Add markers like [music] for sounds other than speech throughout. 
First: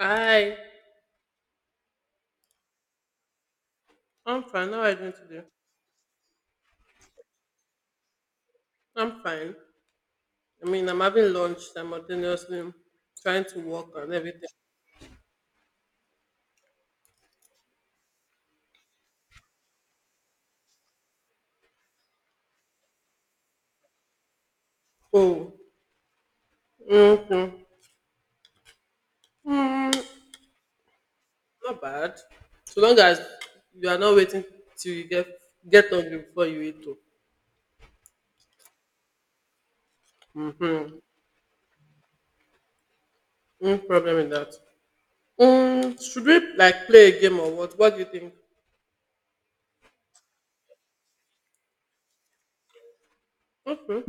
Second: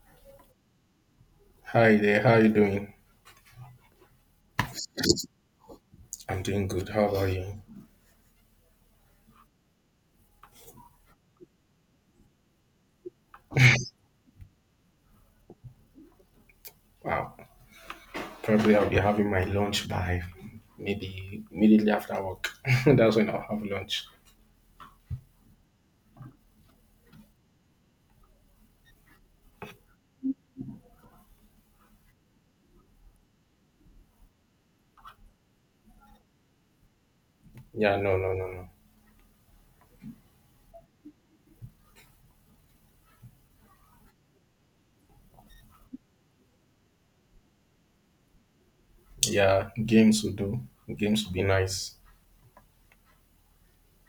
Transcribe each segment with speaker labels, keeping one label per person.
Speaker 1: Hi,
Speaker 2: Hi there, how are you doing?
Speaker 1: I'm fine. How are you doing today?
Speaker 2: I'm doing good. How about you?
Speaker 1: I'm fine. I mean, I'm having lunch simultaneously, trying to work and everything.
Speaker 2: Wow. Probably I'll be having my lunch by maybe immediately after work. [laughs] That's when I'll have lunch.
Speaker 1: Oh, mm-hmm. mm, Not bad. So long as you are not waiting till you get hungry before you eat. Oh,
Speaker 2: Yeah, no, no, no, no.
Speaker 1: mm-hmm. No problem with that. Should we like play a game or what? What do you think?
Speaker 2: Yeah, games will do. Games will be nice.
Speaker 1: Okay.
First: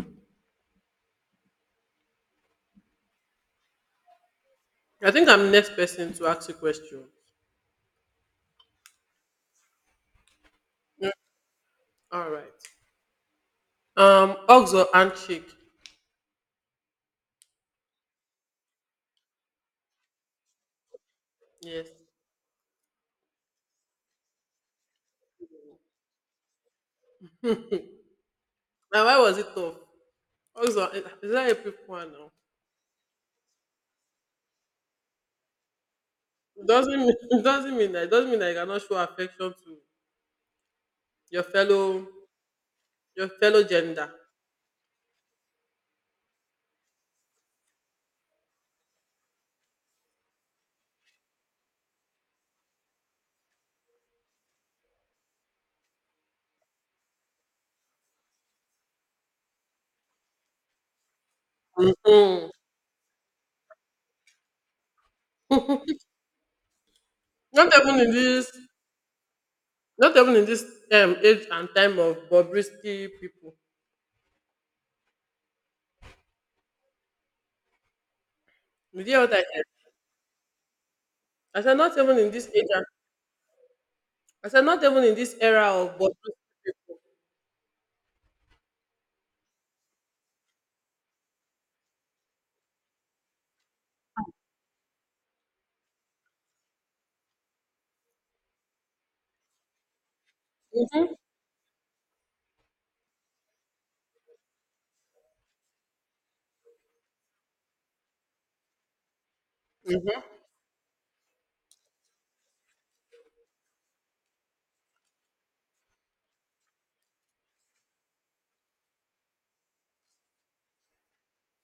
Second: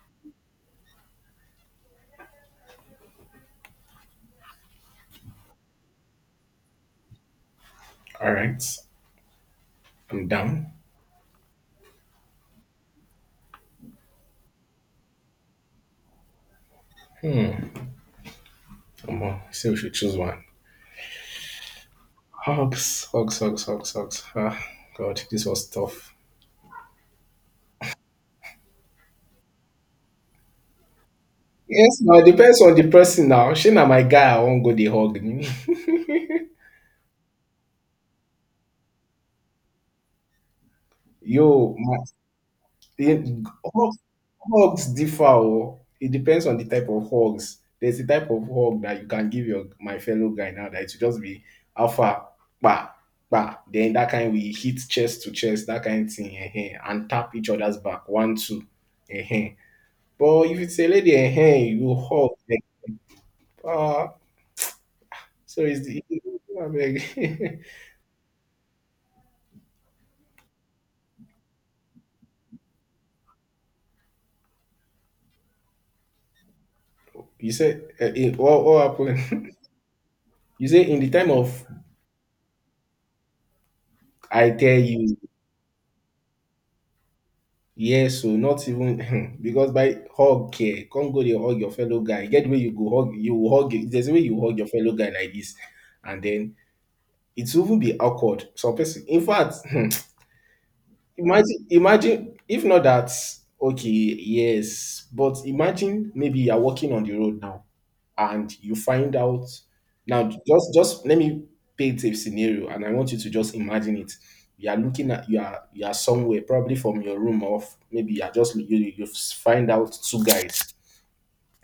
Speaker 1: I think I'm next person to ask you question.
Speaker 2: All right, I'm down.
Speaker 1: All right. Hugs or handshake?
Speaker 2: Hmm. Come on, see we should choose one.
Speaker 1: Yes.
Speaker 2: Hugs, hugs, hugs, hugs, hugs. Ah, God, this was tough.
Speaker 1: Now, why was it tough? Also, is that a people
Speaker 2: Yes,
Speaker 1: one
Speaker 2: now it
Speaker 1: now?
Speaker 2: depends on the person now. She na my guy, I won't go the hug. [laughs]
Speaker 1: It doesn't mean, [laughs] it doesn't mean that you cannot show affection to your
Speaker 2: Yo, my,
Speaker 1: fellow your
Speaker 2: the
Speaker 1: fellow
Speaker 2: hogs
Speaker 1: gender.
Speaker 2: hogs differ oh. It depends on the type of hogs. There's a type of hug that you can give your my fellow guy now that it will just be alpha, kpa, kpa. Then that kind we hit chest to chest, that kind thing, eh? And tap each other's back. One, two, eh? But if it's a lady, eh? You hug.
Speaker 1: Mm.
Speaker 2: Like, ah, so it's the [laughs] abeg.
Speaker 1: Not even in this Not even in this age and time of Bobrisky people.
Speaker 2: [laughs] You say, eh, eh, what
Speaker 1: Did you hear what I
Speaker 2: happened?
Speaker 1: said?
Speaker 2: [laughs] You say in the time
Speaker 1: I
Speaker 2: of,
Speaker 1: said not even in this age and, I
Speaker 2: I
Speaker 1: said
Speaker 2: tell
Speaker 1: not even in
Speaker 2: you.
Speaker 1: this era of Bobrisky people.
Speaker 2: Yes o, not even [laughs] because by hug eh, come go dey hug your fellow guy. E get where you go hug you will hug, there's a way you hug your fellow guy like this, and then it will even be awkward. Some pesin in fact. [laughs]
Speaker 1: Mm-hmm.
Speaker 2: Imagine if not that, okay, yes, but imagine maybe you're walking on the road now and you find out, now just let me paint a scenario and I want you to just imagine it. You are looking at, you are somewhere, probably from your room off, maybe you are just you, you find out two guys.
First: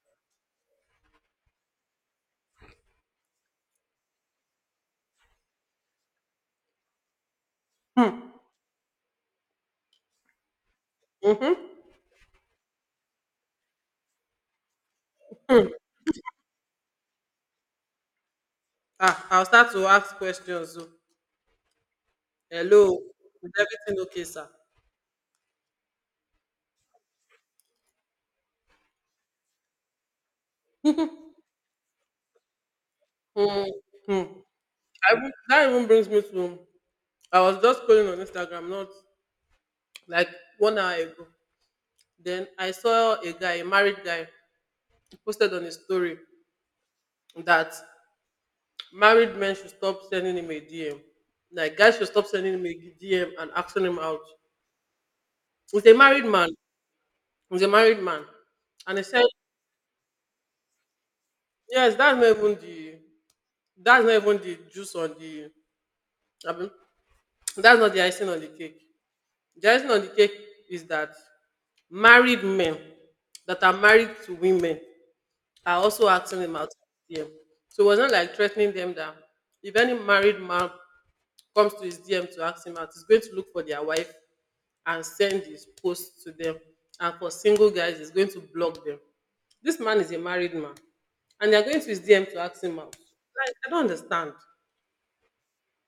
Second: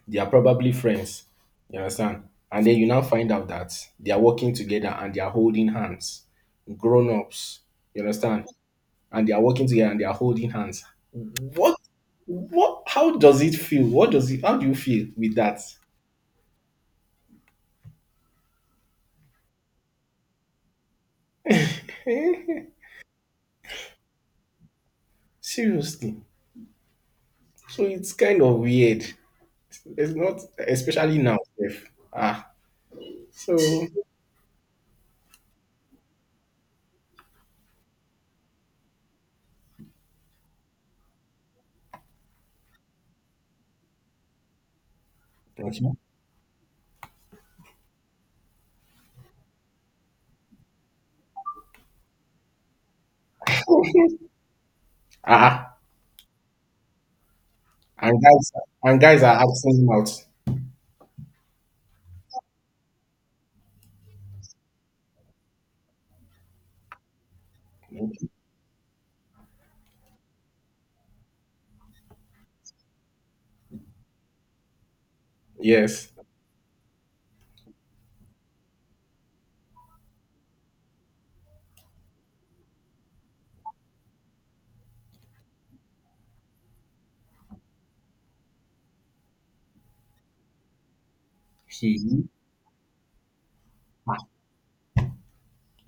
Speaker 2: They are probably friends. You understand? And then you now find out that they are working together and they are holding hands. Grown ups. You
Speaker 1: Hmm.
Speaker 2: understand? And they are working together and they are holding hands.
Speaker 1: Mm-hmm.
Speaker 2: What? What? How does it feel? What does it? How do you feel with that?
Speaker 1: Ah, I'll start to ask questions. So.
Speaker 2: [laughs]
Speaker 1: Hello, is everything okay, sir?
Speaker 2: Seriously. So it's kind of weird. It's not, especially now. If, ah, so
Speaker 1: Hmm. hmm that even brings me to I was just scrolling on Instagram not like 1 hour ago. Then I saw a guy, a married guy, posted on his
Speaker 2: okay.
Speaker 1: story that married men should stop sending him a DM. Like guys should stop sending him a DM and asking him out.
Speaker 2: Ah,
Speaker 1: He's a married man. He's a married
Speaker 2: and
Speaker 1: man.
Speaker 2: guys,
Speaker 1: And
Speaker 2: and
Speaker 1: he
Speaker 2: guys
Speaker 1: said,
Speaker 2: are asking out.
Speaker 1: yes, that's not even the juice on the I that's not the icing on the cake. The icing on the cake is that married men that are married to women are also
Speaker 2: Yes,
Speaker 1: asking him out his DM. So it was not like threatening them that if any married man comes to his DM to ask him out, he's going to look for their wife and send his post to them. And for single guys, he's going to block them. This man is a married man, and they're going to his DM
Speaker 2: he.
Speaker 1: to ask him out. Like, I don't understand.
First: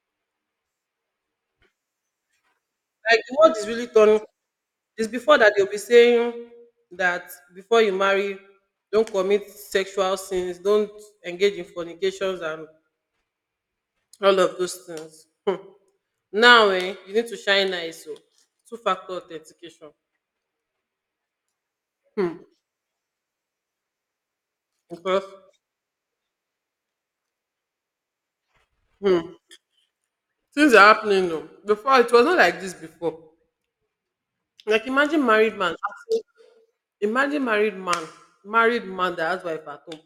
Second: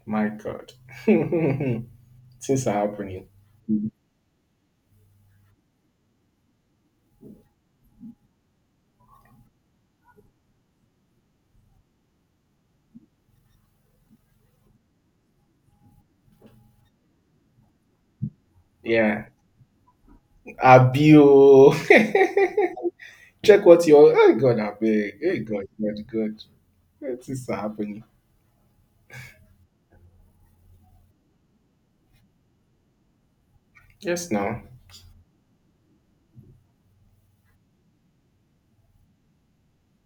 Speaker 2: My God, [laughs] things are
Speaker 1: Like
Speaker 2: happening.
Speaker 1: the world is really turning. It's before that they'll be saying that before you marry, don't commit sexual sins, don't engage in fornications and all of those things. [laughs] Now, eh, you need to shine eyes, oh, two factor
Speaker 2: Yeah,
Speaker 1: authentication.
Speaker 2: Abio.
Speaker 1: um
Speaker 2: [laughs] Check what you your oh, hey God I beg.
Speaker 1: because
Speaker 2: Hey God, God, God. What is happening?
Speaker 1: um things are happening, oh. Before it was not like this before.
Speaker 2: Yes now.
Speaker 1: Like, imagine married man that has wife at home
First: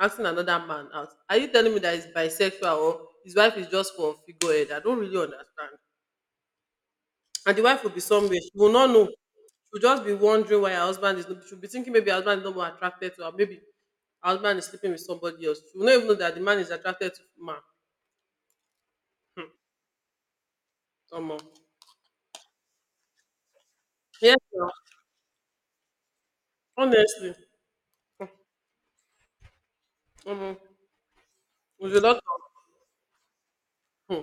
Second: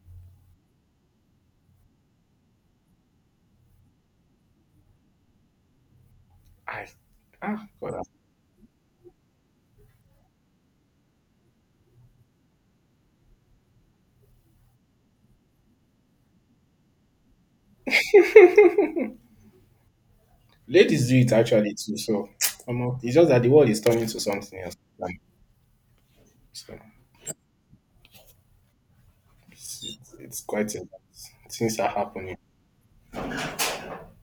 Speaker 1: asking another man out. Are you telling me that he's bisexual or his wife is just for figurehead? I don't really understand.
Speaker 2: I,
Speaker 1: And the
Speaker 2: ah
Speaker 1: wife will
Speaker 2: God.
Speaker 1: be
Speaker 2: Ah.
Speaker 1: somewhere. She will not know. She'll just be wondering why her husband is not. She'll be thinking maybe her husband is not more attracted to her. Maybe her husband is sleeping with somebody else. She will not even know that the man is attracted to man.
Speaker 2: Ladies do it
Speaker 1: Omo.
Speaker 2: actually too, so [tsk] omo, it's just that the world is turning to
Speaker 1: Yes,
Speaker 2: something
Speaker 1: sir.
Speaker 2: else. Um, So
Speaker 1: Honestly.
Speaker 2: it's
Speaker 1: Omo.
Speaker 2: quite a lot. Things are
Speaker 1: There's a lot of
Speaker 2: happening.
Speaker 1: hmm,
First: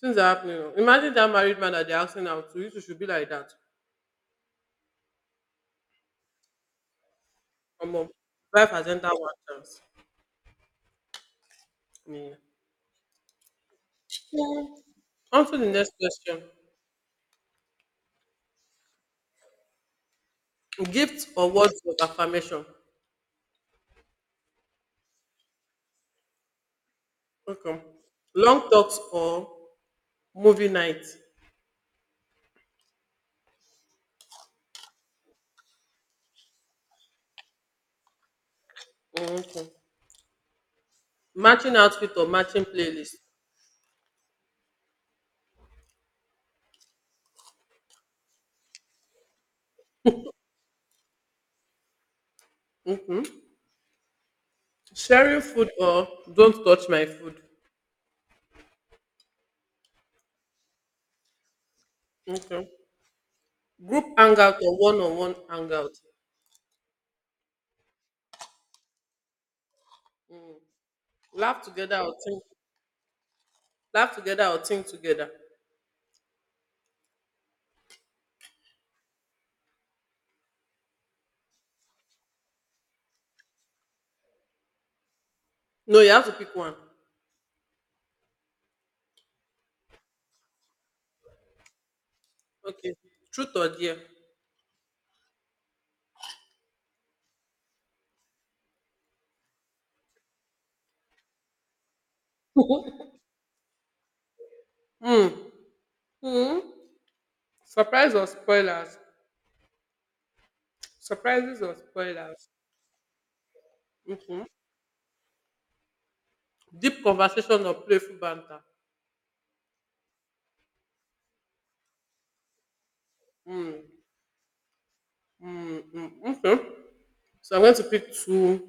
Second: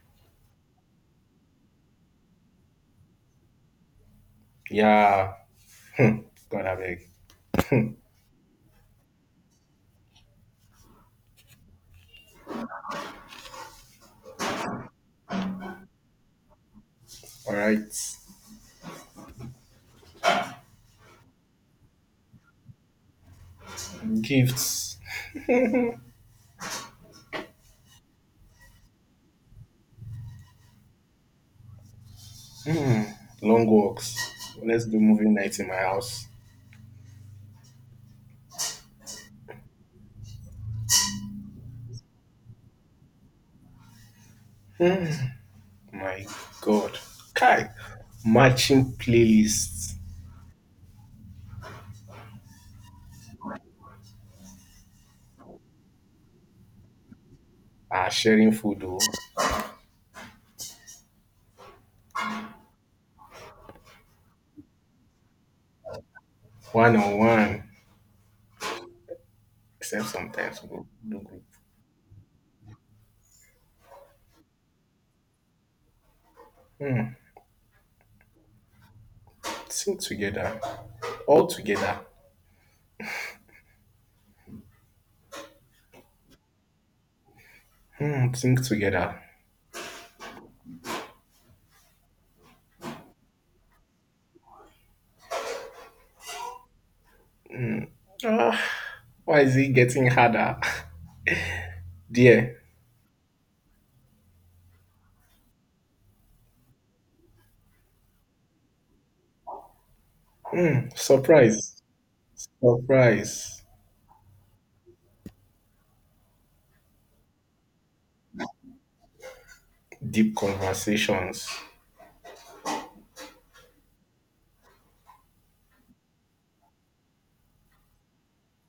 Speaker 1: things are happening, oh. Imagine that married man that they're asking out to. You two should be like that.
Speaker 2: Yeah. Hmm. God I beg.
Speaker 1: Omo. Life has entered one chance. Yeah. On to the next question.
Speaker 2: Alright.
Speaker 1: Gifts or words of affirmation.
Speaker 2: Gifts.
Speaker 1: Okay. Long talks or movie night.
Speaker 2: Long walks. Let's do movie night in my house.
Speaker 1: Okay. Matching outfit or matching playlist.
Speaker 2: My God. Kai. Matching playlists.
Speaker 1: Sharing food or don't touch my food.
Speaker 2: Ah, sharing food. Oh.
Speaker 1: Okay. Group hangout or one-on-one hangout.
Speaker 2: One on one, except sometimes we go do group.
Speaker 1: Laugh together or think. Laugh together or think together.
Speaker 2: Think together, all together.
Speaker 1: No, you have to pick one.
Speaker 2: Hmm, think together.
Speaker 1: Okay. Truth or dare.
Speaker 2: Ah, why is it getting harder? [laughs] Dear,
Speaker 1: [laughs] Hmm. Hmm? Surprise or spoilers? Surprises or
Speaker 2: surprise,
Speaker 1: spoilers?
Speaker 2: surprise,
Speaker 1: Okay. Deep conversation or playful banter.
Speaker 2: deep conversations.
Speaker 1: Mm-hmm. Okay. So I'm going to pick two.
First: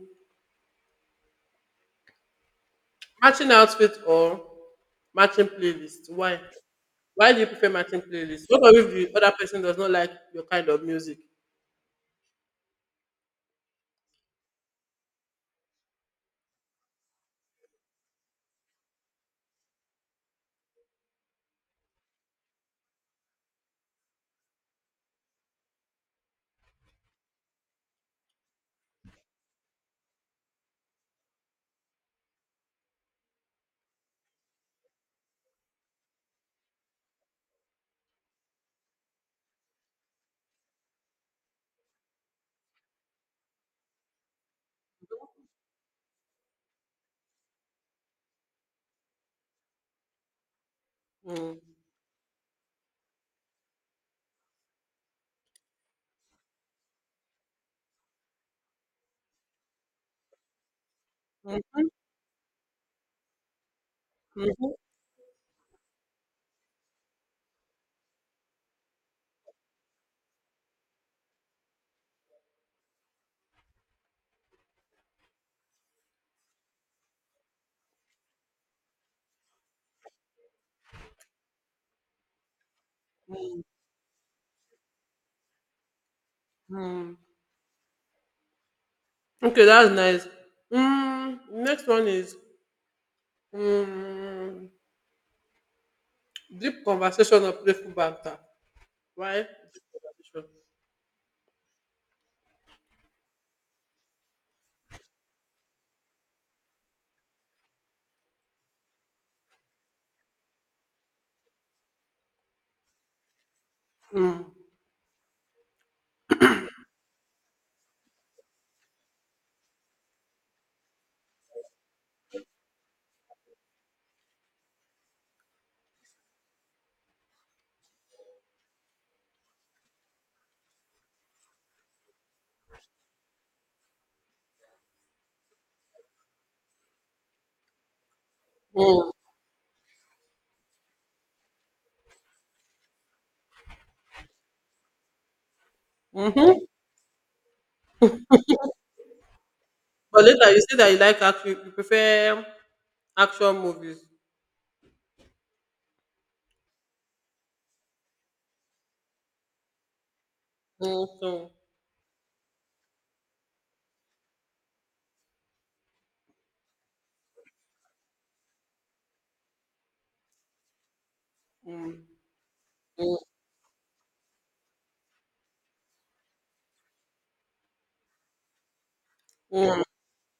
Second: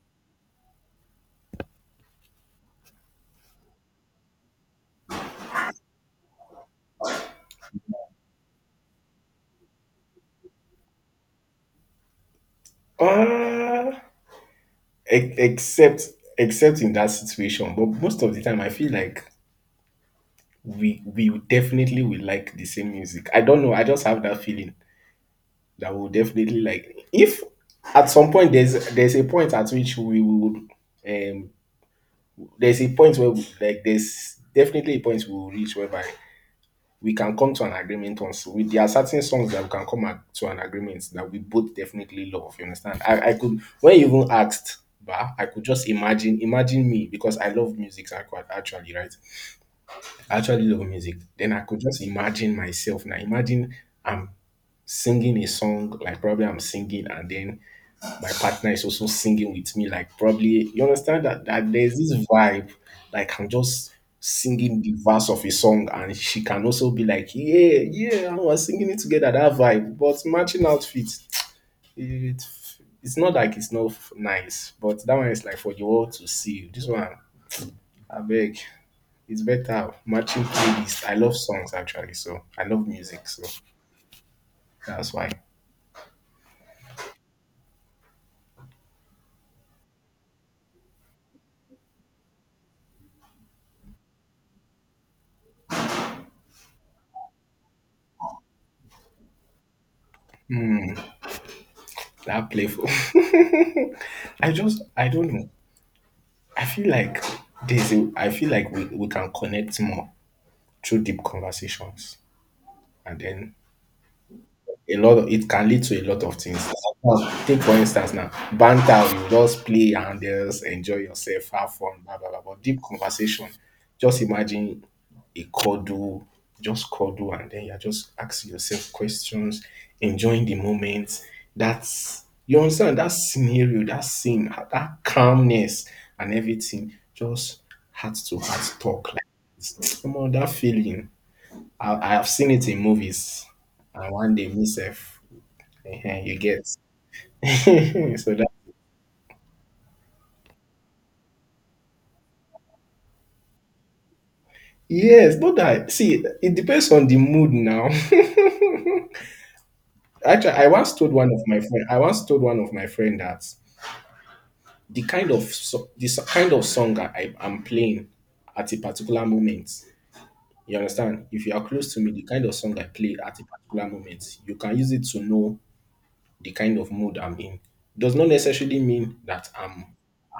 Speaker 1: Matching outfit or matching playlist. Why? Why do you prefer matching playlists? What if the other person does not like your kind of music?
Speaker 2: Ah, e- except except in that situation, but most of the time I feel like we definitely will like the same music. I don't know. I just have that feeling. That will definitely like if at some point there's a point at which we would um there's a point where we, like there's definitely a point we will reach whereby we can come to an agreement on so we, there are certain songs that we can come at, to an agreement that we both definitely love, you understand, I could when you even asked bah, I could just imagine, imagine me because I love music. I could actually, right? I actually love music. Then
Speaker 1: Mm.
Speaker 2: I could just imagine myself now. Imagine I'm singing a song, like probably I'm singing and then my partner is also singing with me, like probably you understand that, that
Speaker 1: Mhm,
Speaker 2: there's this vibe, like I'm just
Speaker 1: mhm,
Speaker 2: singing the verse of a song and she can also be like, yeah, yeah, and we're singing it together, that vibe. But matching outfits, [tsk] it, it's not like it's not nice, but that one is like for the world to see. This one, I beg. It's better matching playlist. I love songs actually, so I love music, so that's why
Speaker 1: mm. Okay, that's nice. Next one is mm, deep conversation or playful banter. Why deep conversation?
Speaker 2: that playful. [laughs] I just, I don't know. I feel like there's a, I feel like we can connect more through deep conversations. And then
Speaker 1: Mm,
Speaker 2: a lot of it can lead to a lot of things. Sometimes, take for instance now, banter, you just play and just enjoy yourself, have fun, blah blah blah. But deep conversation, just imagine a cuddle, just cuddle, and then you're just asking yourself questions, enjoying the moment. That's, you understand that scenario, that scene, that calmness and everything, just heart to heart
Speaker 1: mm,
Speaker 2: talk like this. [tsk] Come on, that feeling. I have seen it in movies. And one day myself [laughs] Ehen, you
Speaker 1: mhm.
Speaker 2: get. [laughs] So that,
Speaker 1: But later you say that you like action, you prefer action movies.
Speaker 2: yes, not that see, it depends on the mood now. [laughs] Actually,
Speaker 1: Mm, so,
Speaker 2: I once told one of my friend that the kind of so the kind of song I am playing at a particular moment, you understand? If you are close
Speaker 1: mm,
Speaker 2: to me, the kind of song I play at a particular moment, you can use it to know the kind of mood I'm in, does not necessarily mean that
Speaker 1: mm,
Speaker 2: I'm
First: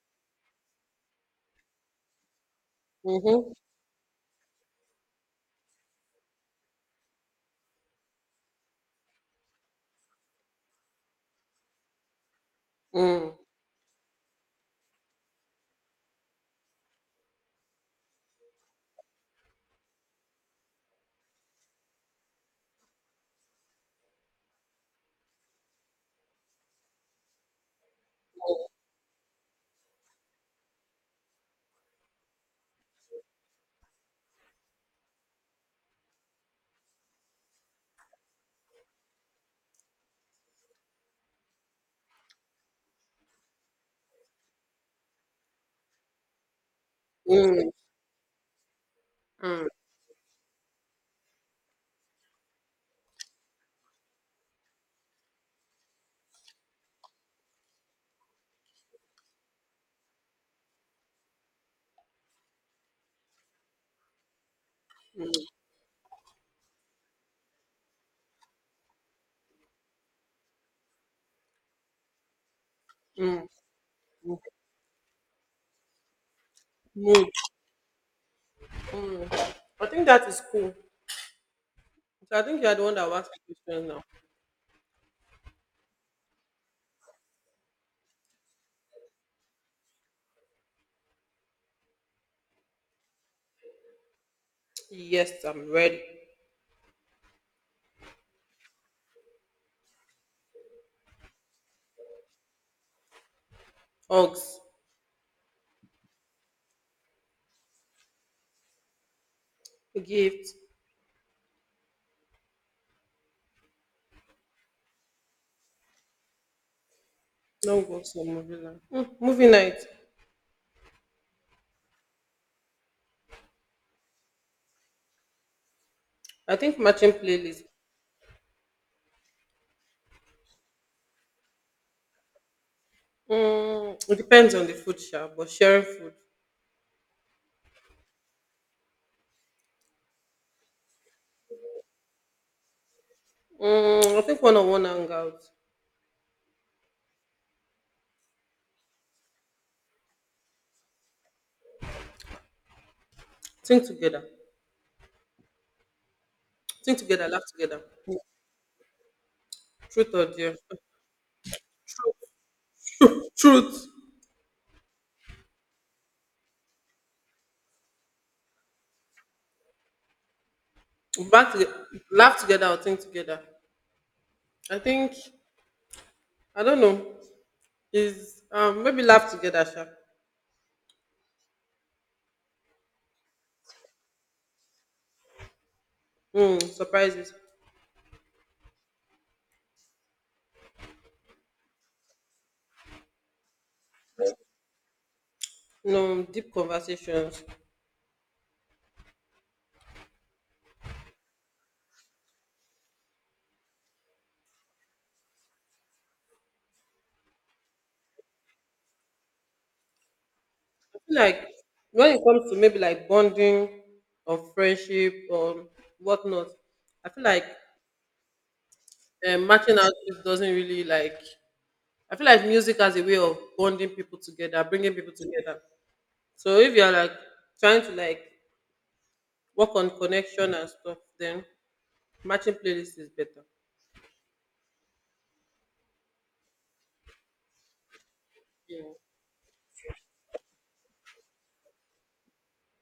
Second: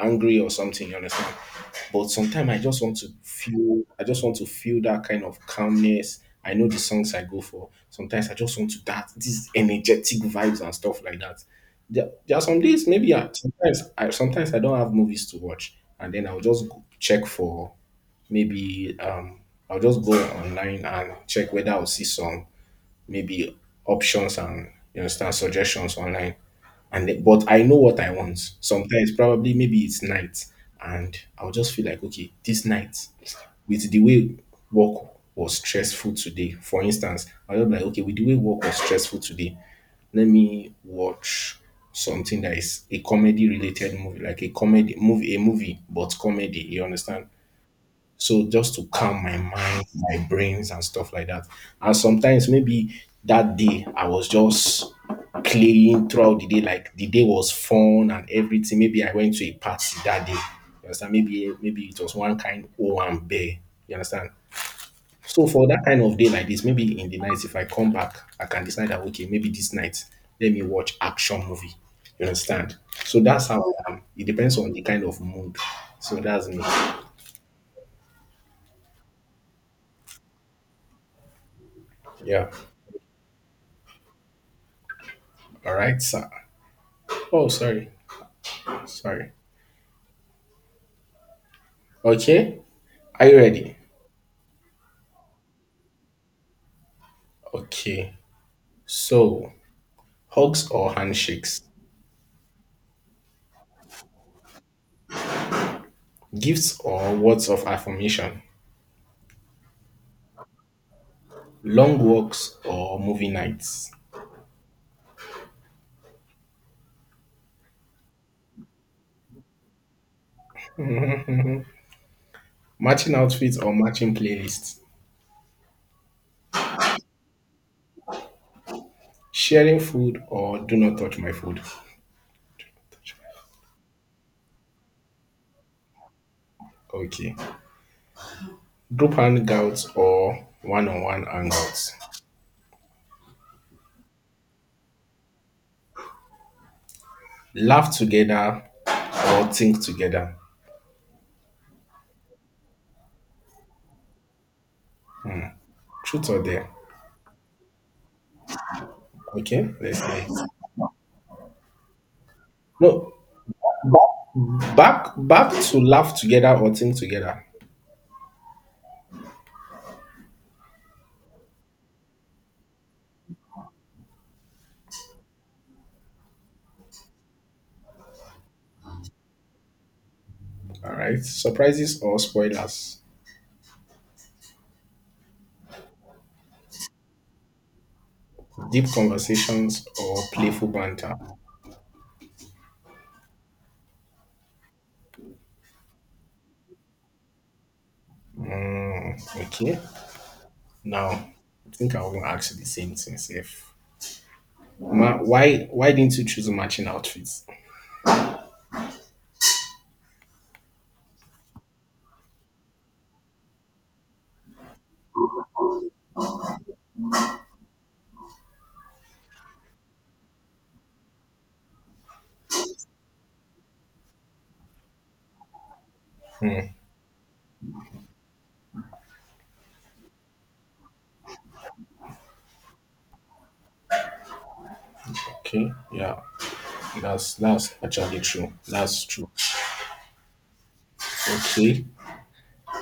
Speaker 2: angry or something, you understand? But sometimes
Speaker 1: mhm,
Speaker 2: I just want to feel that kind of calmness. I know the songs I go for. Sometimes I just want to that these energetic vibes and stuff like that. There are some days maybe
Speaker 1: mm,
Speaker 2: sometimes I don't have movies to watch and then I'll just go check for maybe I'll just go online and check whether I'll see some maybe options and you understand suggestions online. And then, but I know what I want. Sometimes probably maybe it's night, and I'll just feel like okay, this night with the way work was stressful today. For instance, I'll be like okay, with the way work was stressful today, let me watch something that is a comedy related movie, like a comedy movie, a movie but comedy. You understand?
Speaker 1: mm,
Speaker 2: So just to calm my
Speaker 1: mm,
Speaker 2: mind, my brains and stuff like that. And sometimes maybe that day I was just playing throughout the day, like the day was fun and everything. Maybe I went to a party that day. You understand? Maybe it was one kind O and bear. You understand? So for that kind of day like this, maybe in the night, if I come back, I can decide that okay, maybe this night, let me watch action movie. You understand? So
Speaker 1: mm,
Speaker 2: that's how I am. It
Speaker 1: mm.
Speaker 2: depends on the kind of mood. So that's me.
Speaker 1: Mood. Mm. I think that is cool. So I
Speaker 2: Yeah.
Speaker 1: think you are the one that wants ask the questions now.
Speaker 2: All right, sir. Oh, sorry. Sorry. Okay. Are you ready?
Speaker 1: Yes, I'm ready.
Speaker 2: Okay. So, hugs or handshakes,
Speaker 1: Hugs,
Speaker 2: gifts or words of affirmation,
Speaker 1: a gift,
Speaker 2: long walks or movie nights,
Speaker 1: no go to movie night. Movie night.
Speaker 2: matching outfits or matching playlists,
Speaker 1: I think matching playlist.
Speaker 2: sharing food or do not touch my food.
Speaker 1: Mm, it depends on the food shop, but sharing food.
Speaker 2: Okay. Group hangouts or one on one hangouts,
Speaker 1: I think one on one hangout.
Speaker 2: laugh together or think together.
Speaker 1: Think together.
Speaker 2: Truth or dare?
Speaker 1: Think together, laugh together.
Speaker 2: Okay. Let's
Speaker 1: Truth or
Speaker 2: see.
Speaker 1: dare.
Speaker 2: No,
Speaker 1: Truth.
Speaker 2: back back to laugh together or think together.
Speaker 1: Back to laugh together or think together. I think I don't know. Is maybe laugh together, sha.
Speaker 2: All right. Surprises or spoilers.
Speaker 1: Mm, surprises.
Speaker 2: Deep conversations or playful banter.
Speaker 1: No, deep conversations.
Speaker 2: Okay. Now, I think I will ask you the same thing. If Ma, why didn't you choose matching outfits?
Speaker 1: I feel like when it comes to maybe like bonding or friendship or whatnot, I feel like matching outfits doesn't really like. I feel like music has a way of bonding people together, bringing people together. So if you're like trying to like work on connection and stuff, then matching playlist is better.
Speaker 2: Okay. Yeah. That's actually true. That's true. Okay.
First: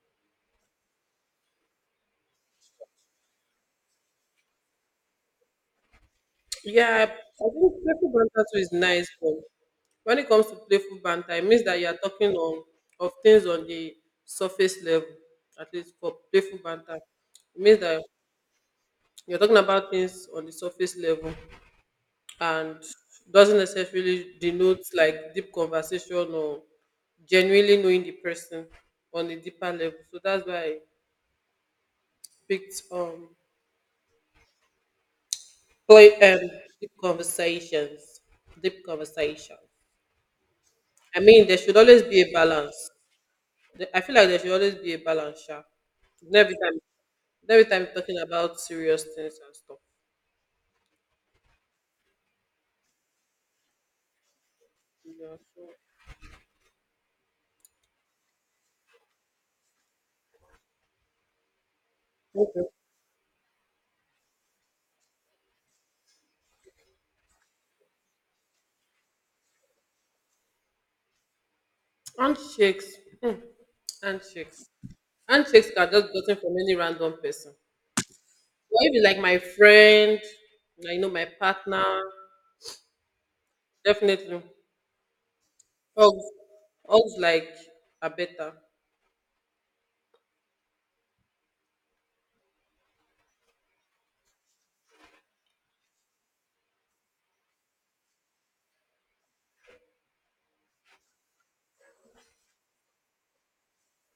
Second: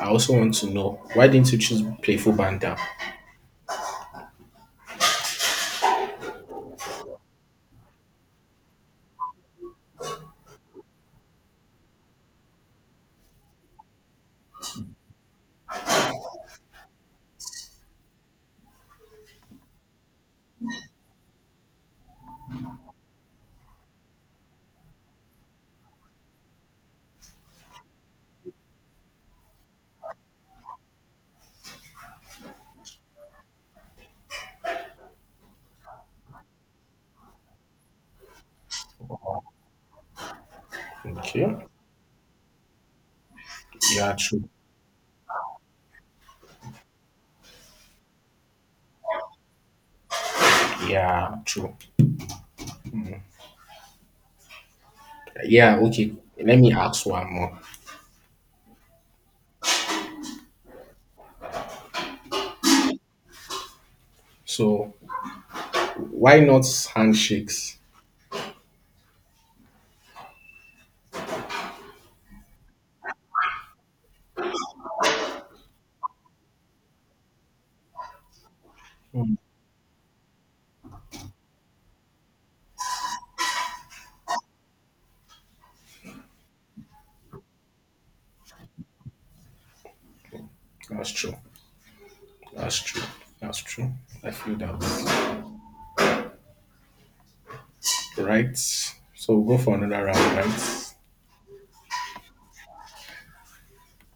Speaker 2: I also want to know why didn't you choose playful banter?
Speaker 1: Yeah, I think playful banter too is nice, but when it comes to playful banter, it means that you are talking on of things on the surface level. At least for playful banter, it means that you're talking about things on the surface level and doesn't necessarily denote like deep conversation or genuinely knowing the person on a deeper level. So that's why I picked play deep conversations, deep conversations. I mean, there
Speaker 2: Okay.
Speaker 1: should always be a balance. I feel
Speaker 2: Yeah.
Speaker 1: like there
Speaker 2: True.
Speaker 1: should always be a balance, sha. Not Every time, not every time, you're talking about serious things and stuff.
Speaker 2: Yeah. True.
Speaker 1: You so.
Speaker 2: Yeah. Okay. Let me ask one more.
Speaker 1: Okay.
Speaker 2: So why not handshakes?
Speaker 1: Handshakes, hmm, handshakes, handshakes are just gotten from any random person. But if it's like my
Speaker 2: Mm.
Speaker 1: friend, I know, my partner, definitely hugs, hugs like are better.
Speaker 2: That's true. That's true. That's true. I feel that. Right. So we'll go for another round, right?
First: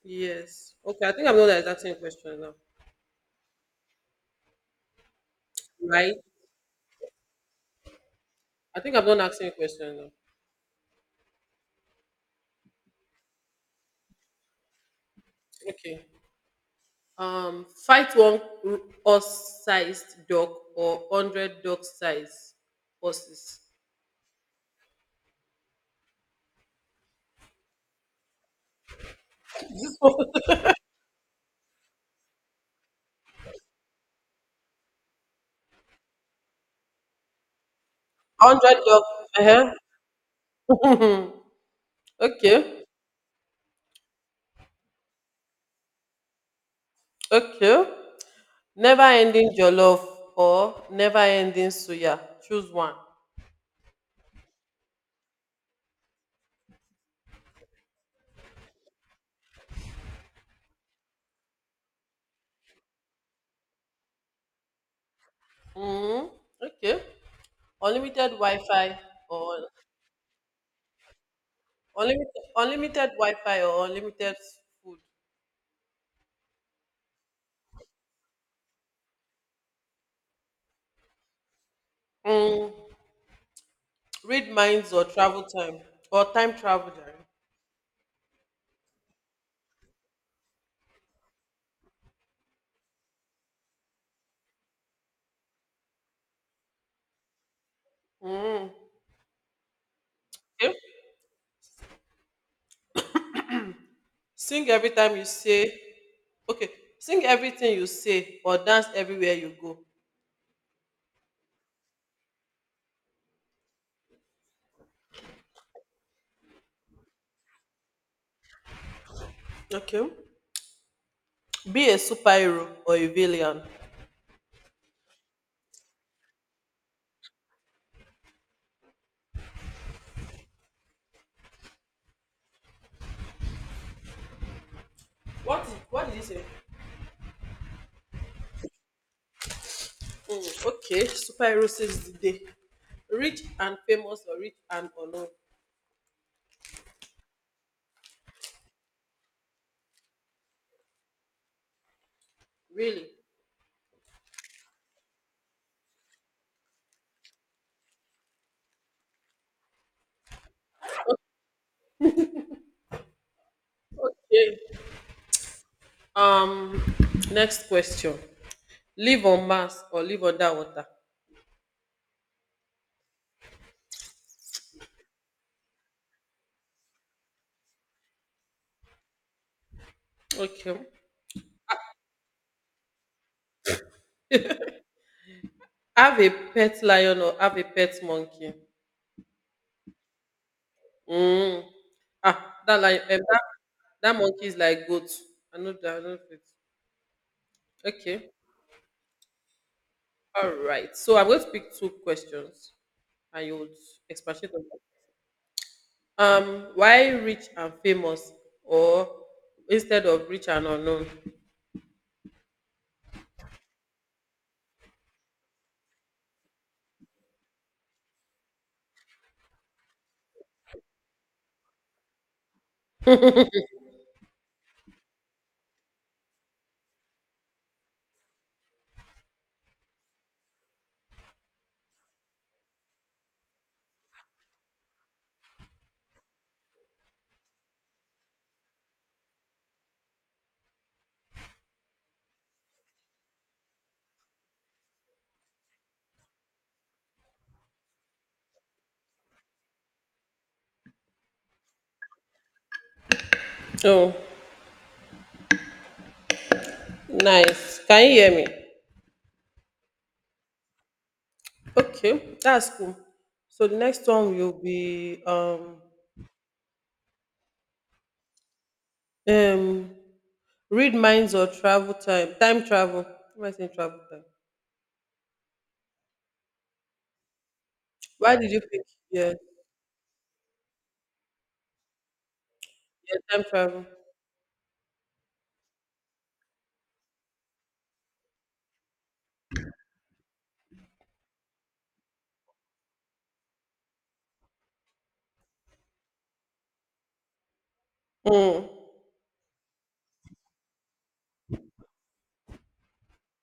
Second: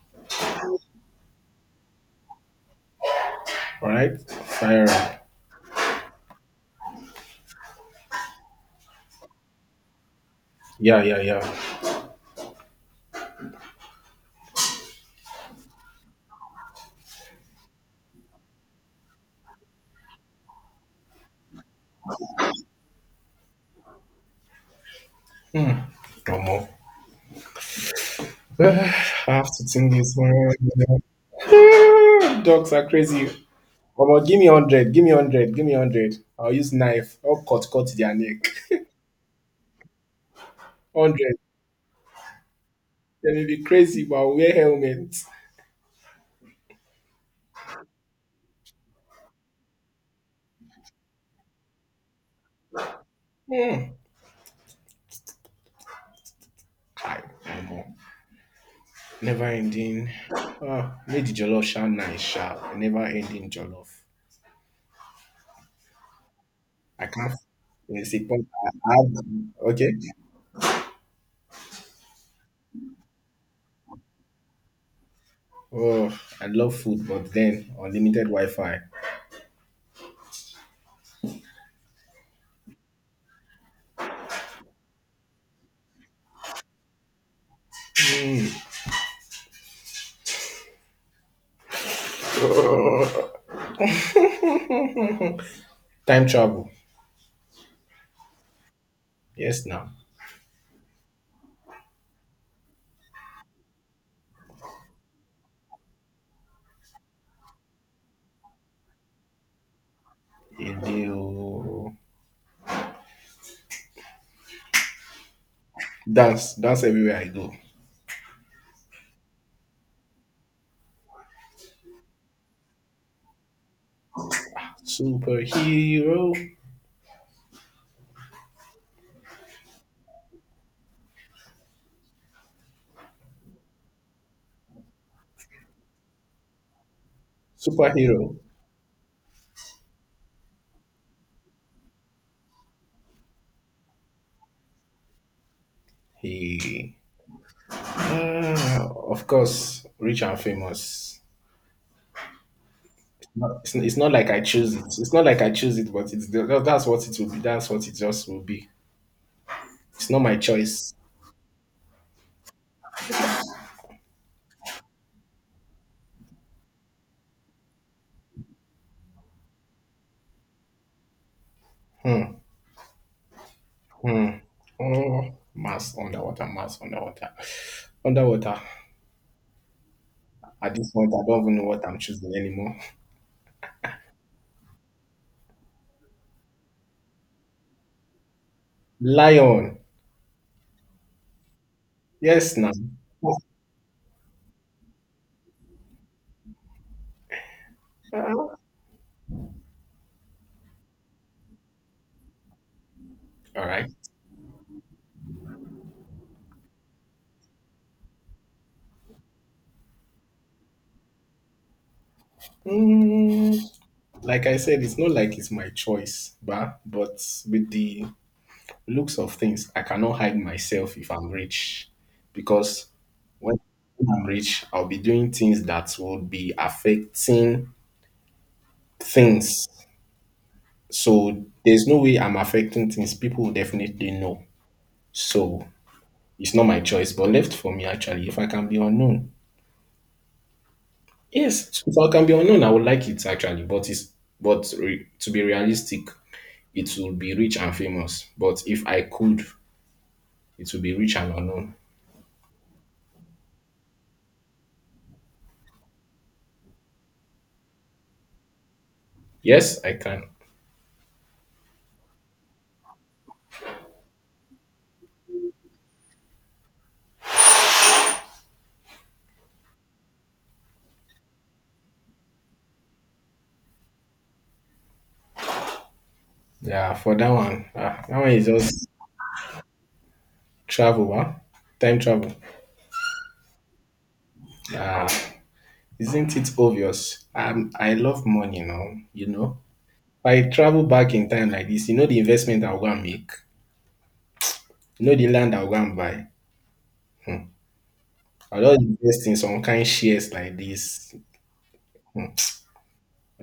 Speaker 1: Yes. Okay. I think I'm not exactly asking a question now,
Speaker 2: Alright? Fire up.
Speaker 1: right? I think I'm not asking a question now.
Speaker 2: Yeah, yeah, yeah.
Speaker 1: Okay. Fight one horse-sized dog or 100 dog-sized horses.
Speaker 2: No more. [sighs] I have to
Speaker 1: [laughs]
Speaker 2: think
Speaker 1: This
Speaker 2: this
Speaker 1: one-
Speaker 2: one. [laughs] Dogs are crazy. Omo, give me 100. Give me 100. Give me 100. I'll use knife. I'll cut their neck.
Speaker 1: Hundred
Speaker 2: [laughs]
Speaker 1: dog. Uh-huh.
Speaker 2: 100.
Speaker 1: [laughs] Okay.
Speaker 2: They may be crazy, but I'll wear helmet.
Speaker 1: Okay. Never ending jollof or never ending suya. Choose one.
Speaker 2: Hmm. Kai, no more. Never ending. Oh, made the jollof sound nice, sharp. Never ending jollof.
Speaker 1: Hmm. Okay.
Speaker 2: I can't. It's a
Speaker 1: Unlimited
Speaker 2: point. I
Speaker 1: Wi-Fi
Speaker 2: have,
Speaker 1: or
Speaker 2: okay.
Speaker 1: Unlimited Wi-Fi or unlimited food.
Speaker 2: Oh, I love food, but then unlimited Wi-Fi,
Speaker 1: Mm. Read minds or travel time or time travel. Time.
Speaker 2: time travel.
Speaker 1: Mm.
Speaker 2: Yes, now.
Speaker 1: Okay. Sing every time you say, okay, sing everything you say or dance everywhere you go.
Speaker 2: A deal. Dance, dance everywhere I go.
Speaker 1: Okay. Be a superhero or a villain.
Speaker 2: Superhero,
Speaker 1: What did you say?
Speaker 2: superhero.
Speaker 1: Mm, okay, superhero says the day. Rich and famous or rich and unknown.
Speaker 2: He, ah, of course, rich and famous.
Speaker 1: Really?
Speaker 2: No, it's not like I choose it. It's not like I choose it, but it's the, that's what it will be. That's what it just will be. It's not my choice.
Speaker 1: Okay. Um, next question. Live on Mars or live underwater?
Speaker 2: Hmm. Hmm. Oh, mass underwater, underwater. At
Speaker 1: Okay.
Speaker 2: this point, I don't even know what I'm choosing anymore.
Speaker 1: Have a pet lion or have a pet monkey?
Speaker 2: Lion.
Speaker 1: Mm.
Speaker 2: Yes,
Speaker 1: Ah,
Speaker 2: now.
Speaker 1: that like that that monkey is like goat. I know that. I know it. Okay.
Speaker 2: All
Speaker 1: All right. So I'm going to pick two questions, and you would
Speaker 2: right.
Speaker 1: expatiate on them. Why rich and famous, or instead of rich and unknown?
Speaker 2: Mm, like I said, it's not like it's my choice, but with the looks of things, I cannot hide myself if I'm rich because when I'm rich, I'll be doing things that will be affecting things. So there's no way I'm affecting things. People will definitely know. So it's not my choice, but left for me actually. If I can be unknown, yes, if I can be unknown, I would like it actually. But to be realistic, it will be rich and famous. But if I could, it will be rich and unknown.
Speaker 1: Oh, nice. Can you hear me?
Speaker 2: Yes, I can.
Speaker 1: Okay, that's cool. So the next one will be um read minds or travel time time travel. What am I saying travel time?
Speaker 2: Yeah, for that one, that one
Speaker 1: Why
Speaker 2: is
Speaker 1: did you pick
Speaker 2: just
Speaker 1: yeah
Speaker 2: travel, huh? Time travel.
Speaker 1: Yeah, time travel?
Speaker 2: Ah, isn't it obvious? I love money now, you know. If I travel back in time like this, you know the investment I'll go and make, you know the land I'll go and buy. I'll
Speaker 1: Mm.
Speaker 2: just invest in some kind shares like this. Hmm.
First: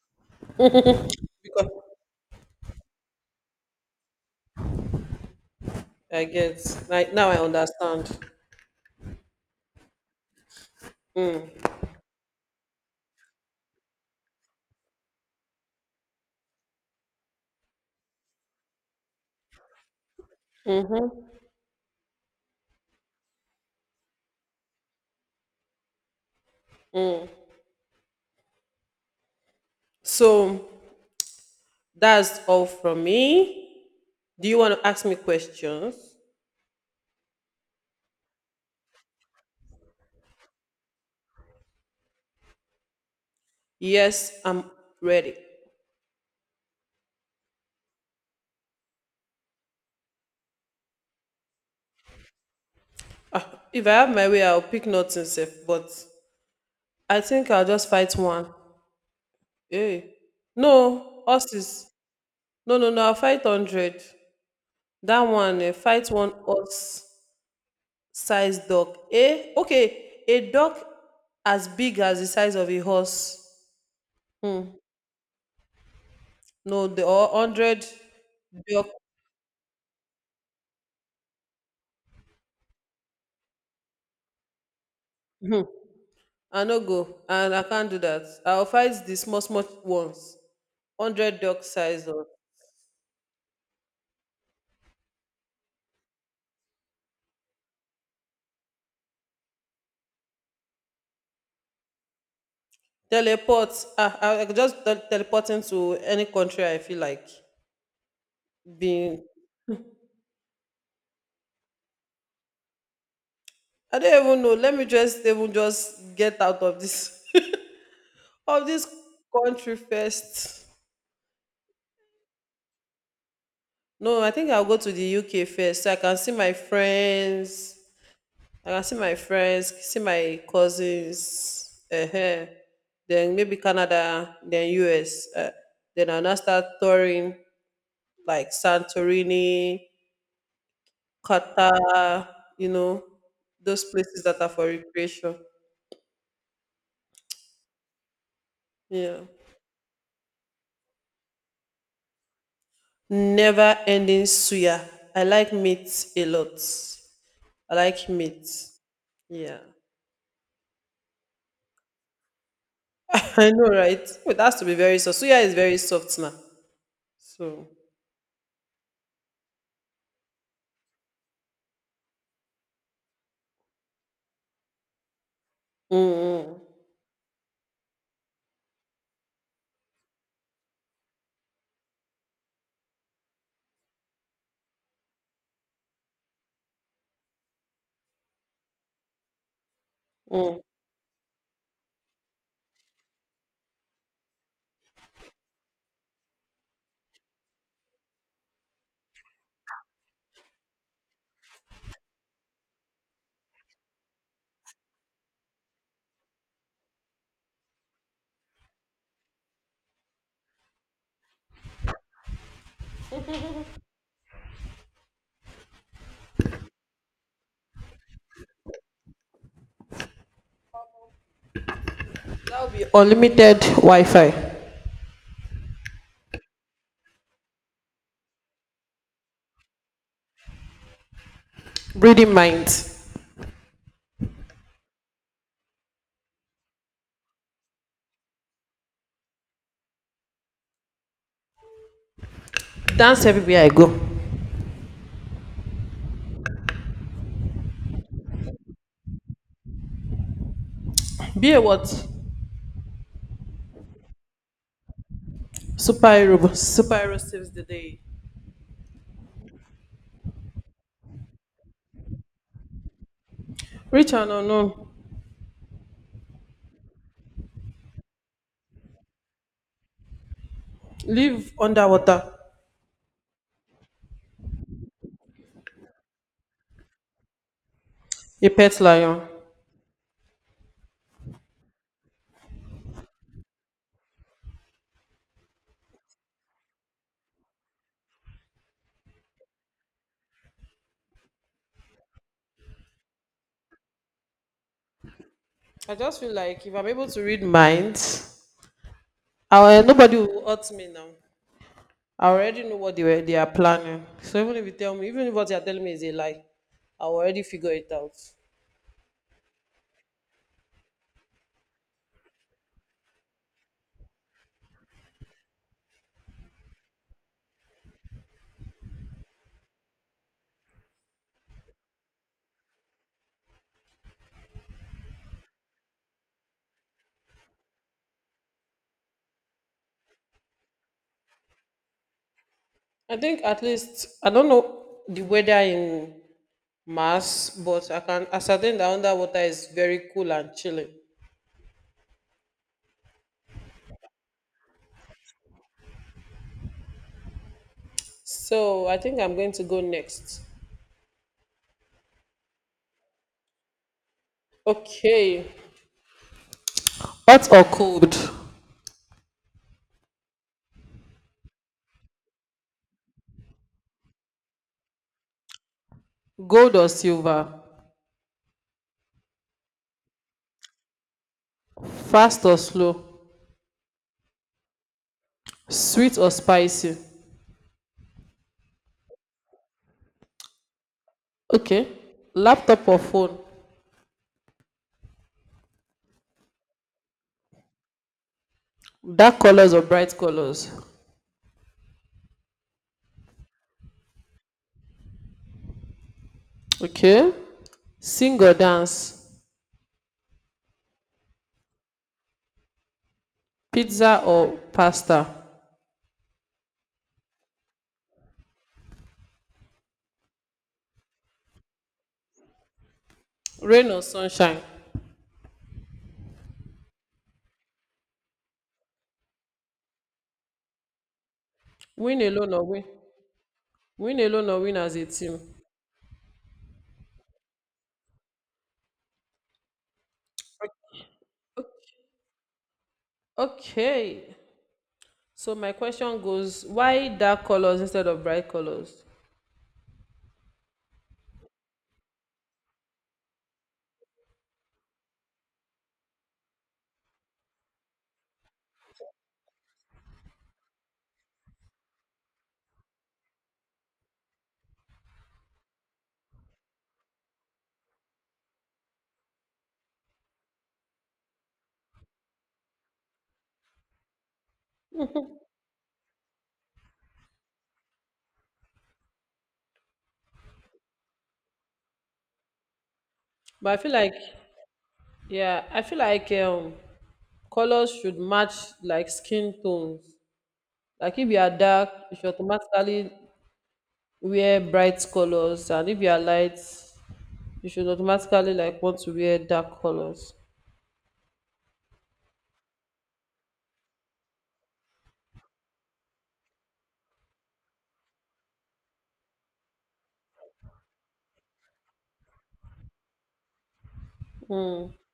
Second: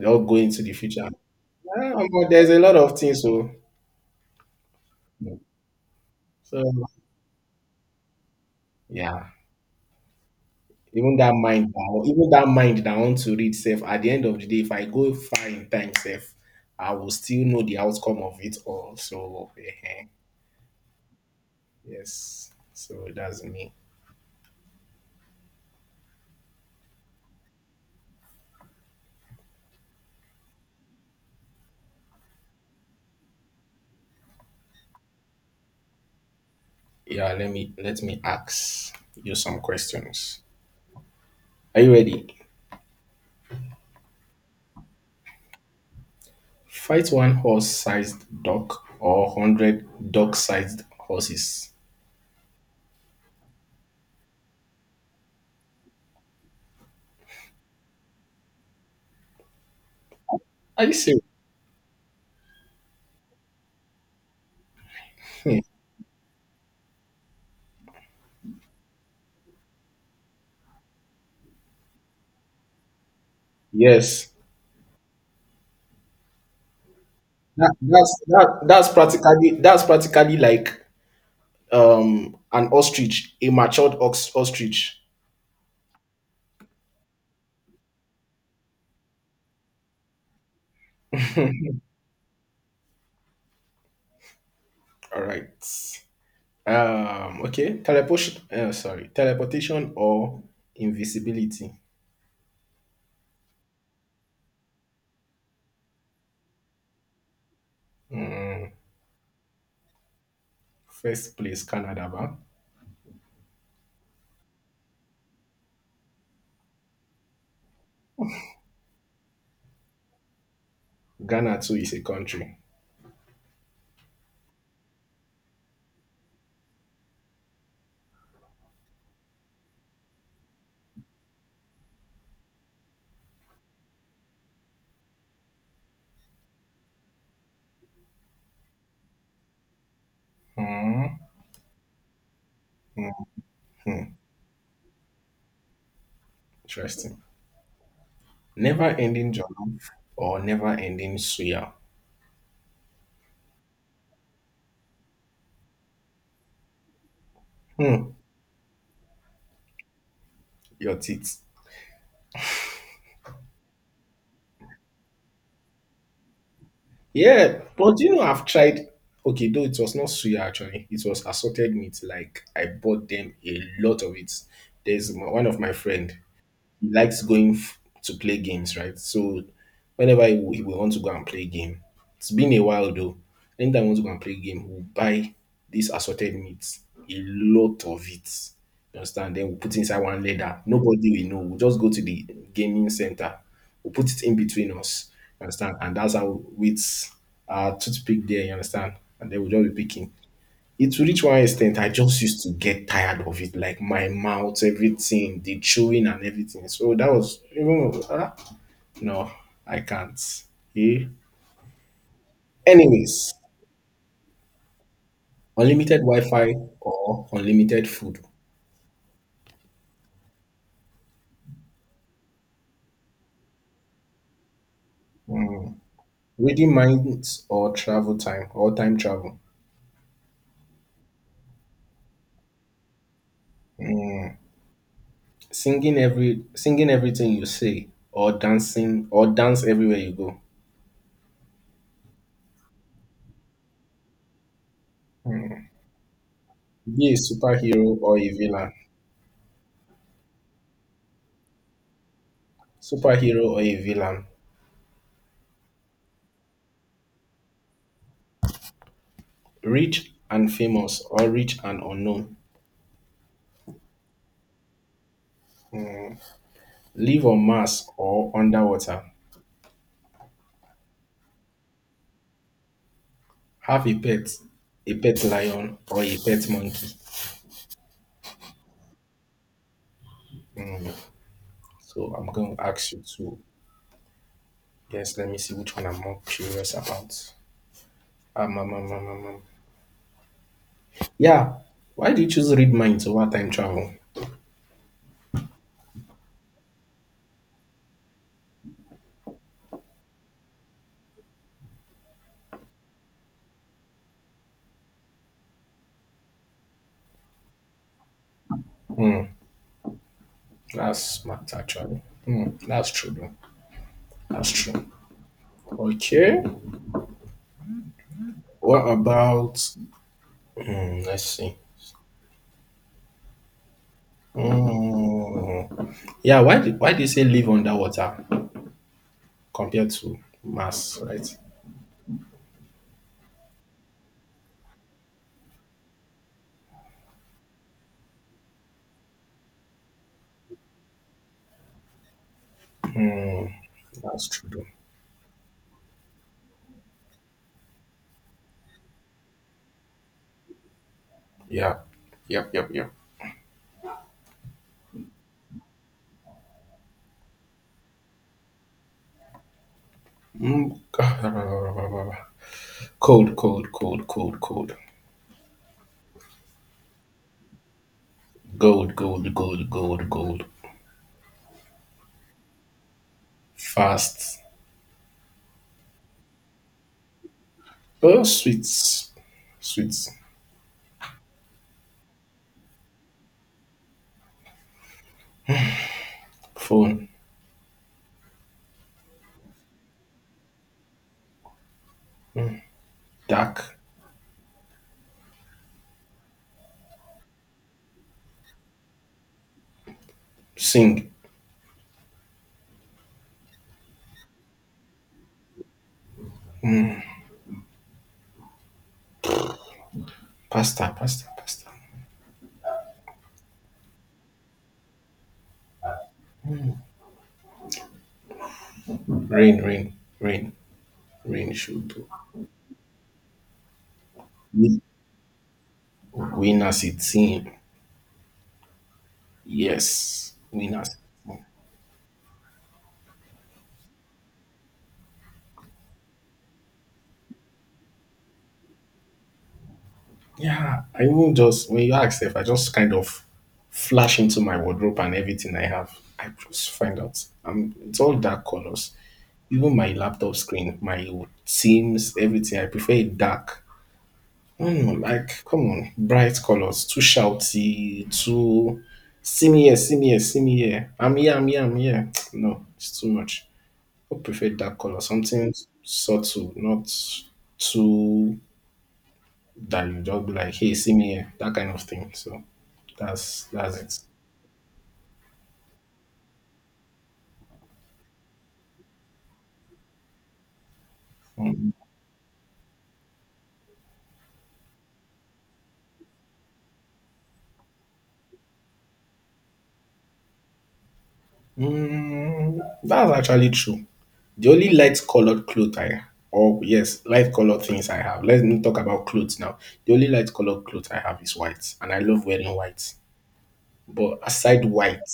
Speaker 2: I'll just go into the future.
Speaker 1: Because
Speaker 2: Ah, but there's a lot of things, so
Speaker 1: I get
Speaker 2: so
Speaker 1: like now I understand.
Speaker 2: yeah. Even
Speaker 1: Mm.
Speaker 2: even that mind that want to read self. At the end of the day, if I go far in time self, I will still know the outcome of it all. So
Speaker 1: Mm-hmm.
Speaker 2: yes, so that's me.
Speaker 1: Mm. So that's all from me. Do you want to ask me questions?
Speaker 2: Yeah, let me ask you some questions. Are you ready?
Speaker 1: Yes, I'm ready.
Speaker 2: Fight one horse-sized duck or hundred duck-sized horses.
Speaker 1: [laughs] If I have my way, I'll pick nothing safe, but I think I'll just fight one. Hey.
Speaker 2: Are you serious?
Speaker 1: No,
Speaker 2: [laughs]
Speaker 1: us is no no no, I'll fight 100. That
Speaker 2: Hmm,
Speaker 1: one, eh, fight one horse size dog. Eh? Okay. A dog as big as the size of a horse.
Speaker 2: yes.
Speaker 1: um no the or
Speaker 2: That,
Speaker 1: hundred
Speaker 2: that's that,
Speaker 1: job.
Speaker 2: that's practically that's practically like an ostrich, a matured ostrich.
Speaker 1: um I no go and I can't do that. I will fight the small small ones, 100 duck size or
Speaker 2: All right. Okay, teleportation sorry, teleportation or invisibility.
Speaker 1: teleport. Ah, I go just teleport into any country I feel like being.
Speaker 2: First place Canada ba?
Speaker 1: I don't even know. Let me just even just get out of this [laughs] of this country first.
Speaker 2: Ghana too is a country.
Speaker 1: No, I think I'll go to the UK first so I can see my friends. Like, I can see my friends, see my cousins, then maybe Canada, then US. Then I'll now start touring like Santorini,
Speaker 2: hmm
Speaker 1: Qatar, you know, those
Speaker 2: hmm,
Speaker 1: places that are for recreation.
Speaker 2: interesting. Never
Speaker 1: Yeah.
Speaker 2: ending jollof or never ending suya.
Speaker 1: Never ending suya. I like meat a lot. I like
Speaker 2: hmm
Speaker 1: meat. Yeah.
Speaker 2: your teeth.
Speaker 1: [laughs] I know, right? It has to be very soft. Suya is very soft now.
Speaker 2: Yeah,
Speaker 1: So,
Speaker 2: but you know, I've tried. Okay, though it was not suya actually, it was assorted meat. Like I bought them a lot of it. One of my
Speaker 1: mm,
Speaker 2: friend,
Speaker 1: mm,
Speaker 2: he likes to play games, right? So whenever he will want to go and play game. It's been a while though. Anytime I want to go and play game, we'll buy this assorted meat, a lot of it. You understand? Then we'll put it inside one
Speaker 1: mm.
Speaker 2: leather. Nobody will know. We'll just go to the gaming center. We'll put it in between us. You understand? And that's how with our toothpick there, you understand? And then we'll just be picking it to reach one extent. I just used to get tired of it, like my mouth, everything, the chewing and everything. So that was no, I can't. Yeah. Anyways, unlimited Wi-Fi or unlimited food.
Speaker 1: That will be unlimited Wi-Fi,
Speaker 2: Reading minds or travel time or time travel.
Speaker 1: reading minds,
Speaker 2: Singing everything you say, or dancing or dance everywhere you go.
Speaker 1: dance everywhere I go.
Speaker 2: Be a superhero or a villain?
Speaker 1: Be a what?
Speaker 2: Superhero or a villain?
Speaker 1: Superhero. Superhero saves the day.
Speaker 2: Rich and famous or rich and unknown?
Speaker 1: Rich and unknown,
Speaker 2: Live on Mars or underwater?
Speaker 1: live underwater,
Speaker 2: Have a pet lion or a pet monkey?
Speaker 1: a pet lion.
Speaker 2: Hmm. So I'm going to ask you two. Yes, let me see which one I'm more curious about. Um, um, um, um, um, um. Yeah. Why do you choose read minds over time travel?
Speaker 1: I just feel like if I'm able to read minds, I, eh, nobody will hurt me now. I already know what they were, they are planning. So even if you tell me, even if what they are telling me is a lie, I already figure it out.
Speaker 2: Hmm, that's smart, actually. Hmm, that's true, though. That's true. Okay. What about? Let's see. Hmm. Yeah. Why do you say live underwater compared to Mars? Right.
Speaker 1: I think at least I don't know the weather in mass, but I can ascertain that underwater is very cool and chilling.
Speaker 2: Hmm, that's true.
Speaker 1: So I think I'm going to go next.
Speaker 2: Yeah. Yep. Yep. Yep.
Speaker 1: Okay. Hot or cold?
Speaker 2: Mm. [laughs] [sighs] Cold. Cold. Cold. Cold. Cold.
Speaker 1: Gold or silver?
Speaker 2: Gold. Gold. Gold. Gold. Gold.
Speaker 1: Fast or slow?
Speaker 2: Fast.
Speaker 1: Sweet or spicy?
Speaker 2: Oh, sweet. Sweet.
Speaker 1: Okay. Laptop or phone?
Speaker 2: Phone.
Speaker 1: Dark colors or bright colors?
Speaker 2: Dark.
Speaker 1: Okay. Sing or dance?
Speaker 2: Sing.
Speaker 1: Pizza or pasta?
Speaker 2: Pasta. Pasta. Pasta.
Speaker 1: Rain or sunshine?
Speaker 2: Rain. Rain. Rain. Rain. Should do.
Speaker 1: Win alone or win? Win alone or win as a team?
Speaker 2: Winners. It's team. Yes. Winners.
Speaker 1: Okay. So my question goes, why dark colors instead of bright colors?
Speaker 2: Yeah, I even just when you ask, if I just kind of flash into my wardrobe and everything I have, I just find out. It's all dark colors. Even my laptop screen, my Teams, everything. I prefer it dark. No, no, like come on, bright colors, too shouty, too. See me here, see me here, see me here. I'm here, I'm here, I'm here. [tsk] No, it's too much. I prefer dark color, something subtle, not too, that you just be like, hey, see me here, that kind of thing. So that's
Speaker 1: But I feel
Speaker 2: it.
Speaker 1: like, yeah, I feel like colors should match like skin tones. Like if you are
Speaker 2: Mm.
Speaker 1: dark, you should automatically wear bright colors, and if you are light, you should automatically like want to wear dark colors.
Speaker 2: Mm, that's actually true. The only light colored clothes I or yes, light colored things I have. Let's not talk about clothes now. The only light colored clothes I have is white, and I love wearing white. But aside
Speaker 1: Mm,
Speaker 2: white,